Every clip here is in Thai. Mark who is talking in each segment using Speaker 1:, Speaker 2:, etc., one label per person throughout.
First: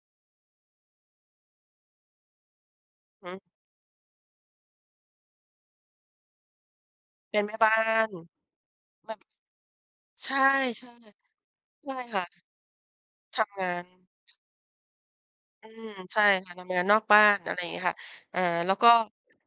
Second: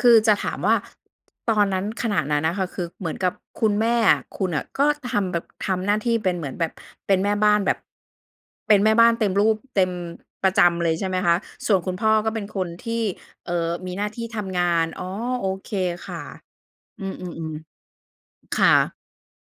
Speaker 1: คือจะถามว่าตอนนั้น ขณะนั้นนะคะ คือเหมือนกั
Speaker 2: หื
Speaker 1: บ
Speaker 2: อ
Speaker 1: คุณแม่อะ คุณน่ะ ก็ทำแบบ ทำหน้าที่เป็นเหมือนแบบเป็นแม่
Speaker 2: เป็น
Speaker 1: บ้
Speaker 2: แม
Speaker 1: า
Speaker 2: ่
Speaker 1: น
Speaker 2: บ
Speaker 1: แบ
Speaker 2: ้า
Speaker 1: บ
Speaker 2: น
Speaker 1: เป็นแม่บ้า
Speaker 2: แบ
Speaker 1: น
Speaker 2: บ
Speaker 1: เต็มรูป เต็ม
Speaker 2: ใช่
Speaker 1: ประจ
Speaker 2: ๆ ใ
Speaker 1: ำ
Speaker 2: ช
Speaker 1: เลยใช่ไหมคะ? ส่วนคุ
Speaker 2: ่
Speaker 1: ณพ่อ
Speaker 2: ค่ะ
Speaker 1: ก็เป็นคนที่
Speaker 2: ท
Speaker 1: เอ่
Speaker 2: ำง
Speaker 1: อ
Speaker 2: า
Speaker 1: มีหน
Speaker 2: น
Speaker 1: ้าที่ทำงาน อ๋อ โอ
Speaker 2: อ
Speaker 1: เ
Speaker 2: ื
Speaker 1: ค
Speaker 2: ม
Speaker 1: ค
Speaker 2: ใ
Speaker 1: ่
Speaker 2: ช
Speaker 1: ะ
Speaker 2: ่ค่ะ ทำงานนอ
Speaker 1: อ
Speaker 2: ก
Speaker 1: ื
Speaker 2: บ้าน อ
Speaker 1: อ
Speaker 2: ะไรอย่างเงี้
Speaker 1: ๆ
Speaker 2: ยค่ะ เอ่อ
Speaker 1: ๆ ค่
Speaker 2: แล้วก็
Speaker 1: ะ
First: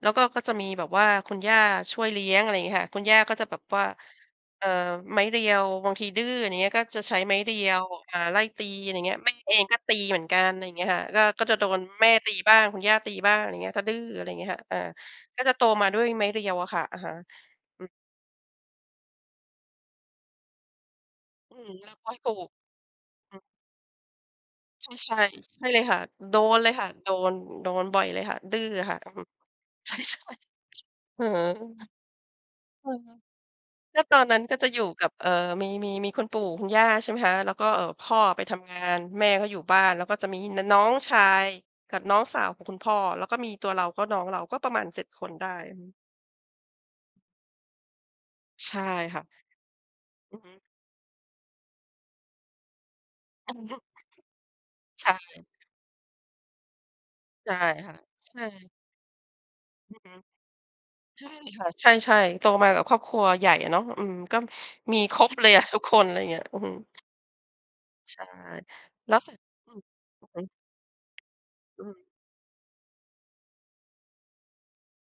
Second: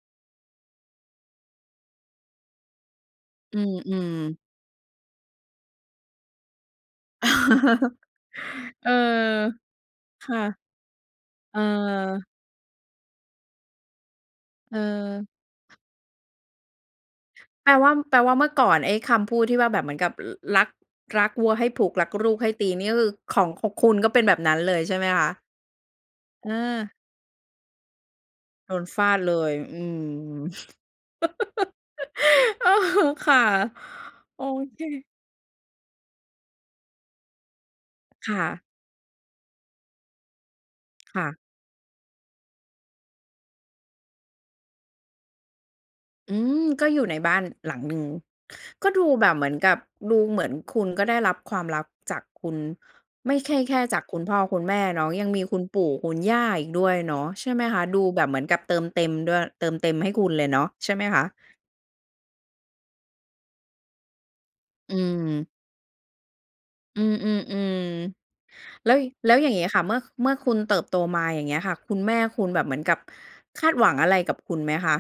Speaker 2: แล้วก็ ก็จะมีแบบว่าคุณย่าช่วยเลี้ยง อะไรอย่างเงี้ยค่ะ คุณย่าก็จะแ
Speaker 1: อ
Speaker 2: บ
Speaker 1: ื
Speaker 2: บว่า
Speaker 1: อ ๆ
Speaker 2: เอ่อ ไม้เรียว บางทีดื้อ อย่างเงี้ย ก็จะใช้ไม้เรียว อ่า ไล่ตี
Speaker 1: เ
Speaker 2: อ
Speaker 1: อ
Speaker 2: ะไ
Speaker 1: อ
Speaker 2: รอย่างเงี้ย แม่เองก็ตีเหมือน
Speaker 1: ค
Speaker 2: ก
Speaker 1: ่
Speaker 2: ั
Speaker 1: ะ
Speaker 2: น อะไรอย่างเงี้ยค่ะ ก็ ก็
Speaker 1: เ
Speaker 2: จ
Speaker 1: อ
Speaker 2: ะ
Speaker 1: อ
Speaker 2: โดนแม่ตีบ้าง คุณย่าตีบ้าง อย่างเงี้ย ถ้าดื้อ อะไรอย่างเงี้ยค่ะ อา
Speaker 1: เออ
Speaker 2: ก็จะโตมาด้วยไม้เรียวอะค่ะ อะฮะ
Speaker 1: แปล
Speaker 2: อื
Speaker 1: ว
Speaker 2: อ
Speaker 1: ่า แปลว่าเมื่อก่อนไอ้คำพูดที่ว่าแบบเหมือนกับ อ รัก รักวัว
Speaker 2: อืม
Speaker 1: ให้ผูกรักลูกให้ตีนี่คือ
Speaker 2: อ
Speaker 1: ข
Speaker 2: ือ
Speaker 1: อง ของคุณก็เป็นแบบนั้นเลย
Speaker 2: ใช
Speaker 1: ใช่ไหม
Speaker 2: ่
Speaker 1: คะ?
Speaker 2: ๆ ใช่เลยค่ะ โด
Speaker 1: เ
Speaker 2: นเลยค
Speaker 1: อ
Speaker 2: ่
Speaker 1: อ
Speaker 2: ะ โดน โดนบ่อยเลยค่ะ ดื้อ
Speaker 1: โด
Speaker 2: อ
Speaker 1: น
Speaker 2: ะค่
Speaker 1: ฟ
Speaker 2: ะ อ
Speaker 1: า
Speaker 2: ื
Speaker 1: ด
Speaker 2: ม
Speaker 1: เลย อื
Speaker 2: ใช
Speaker 1: ม
Speaker 2: ่ ๆ หือ
Speaker 1: เออ ค่ะ
Speaker 2: ก็ตอนนั้
Speaker 1: โอ
Speaker 2: นก็จะอ
Speaker 1: เ
Speaker 2: ยู่
Speaker 1: ค
Speaker 2: กับ เอ่อ มี มี มีคุณปู่คุณย่า ใช่ไหมคะ แล้วก็ เอ่อ พ่อ
Speaker 1: ค
Speaker 2: อ
Speaker 1: ่
Speaker 2: ะไปท
Speaker 1: ะ
Speaker 2: ำงาน แม่ก็อยู่บ้าน แล้วก็จะมี น น้องช
Speaker 1: ค
Speaker 2: า
Speaker 1: ่ะ
Speaker 2: ยกับน้องสาวกับคุณพ่อ แล้วก็มีตัวเรา ก็น้องเรา ก็ประมาณ 7 คนได้ อือ
Speaker 1: อืม ก็อยู่ในบ้านหลังหนึ่ง
Speaker 2: ใช่
Speaker 1: ก็ดู
Speaker 2: ค่
Speaker 1: แ
Speaker 2: ะ
Speaker 1: บบเหมือนกับ ดู
Speaker 2: อ
Speaker 1: เ
Speaker 2: ื
Speaker 1: หม
Speaker 2: อ
Speaker 1: ือ
Speaker 2: ฮ
Speaker 1: น
Speaker 2: ึ
Speaker 1: คุณก็ได้รับความรักจากคุณ ไม่ใช
Speaker 2: อื
Speaker 1: ่
Speaker 2: อ
Speaker 1: แค
Speaker 2: ฮึ
Speaker 1: ่จากคุณพ่อคุณแม่เนา
Speaker 2: ใช
Speaker 1: ะ
Speaker 2: ่
Speaker 1: ยั
Speaker 2: เ
Speaker 1: ง
Speaker 2: ล
Speaker 1: มี
Speaker 2: ย
Speaker 1: คุณปู่คุณย่าอีกด้วยเนาะใช
Speaker 2: ใ
Speaker 1: ่
Speaker 2: ช่
Speaker 1: ไหมคะ?
Speaker 2: ค่
Speaker 1: ด
Speaker 2: ะ
Speaker 1: ูแบบ
Speaker 2: ใช
Speaker 1: เหมือนกับ
Speaker 2: ่
Speaker 1: เติมเต็มด้วย เติมเต็
Speaker 2: อื
Speaker 1: ม
Speaker 2: อ
Speaker 1: ให
Speaker 2: ฮ
Speaker 1: ้
Speaker 2: ึ
Speaker 1: คุณเลยเนาะใช่ไหมค
Speaker 2: ใช
Speaker 1: ะ?
Speaker 2: ่ค่ะ ใช่ ๆ โตมากับครอบครัวใหญ่อะเนาะ อืม ก็
Speaker 1: อื
Speaker 2: มีครบเ
Speaker 1: ม
Speaker 2: ลยอะทุกคน อะไรเงี้ย อื้อฮือ
Speaker 1: อืม
Speaker 2: ใช่
Speaker 1: ๆ ๆ แล้ว
Speaker 2: แล้ว
Speaker 1: แล
Speaker 2: ส
Speaker 1: ้วอย่างงี้
Speaker 2: อื
Speaker 1: ค
Speaker 2: ม
Speaker 1: ่ะ เมื่อ
Speaker 2: อ
Speaker 1: เ
Speaker 2: ื
Speaker 1: ม
Speaker 2: อ
Speaker 1: ื่อ
Speaker 2: ฮึ
Speaker 1: คุณเติบโตมา อย่างเงี้ยค่ะ
Speaker 2: อื
Speaker 1: คุณ
Speaker 2: ม
Speaker 1: แม่คุณแบบเหมือนกับคาดหวังอะไรกับคุณไหมคะ?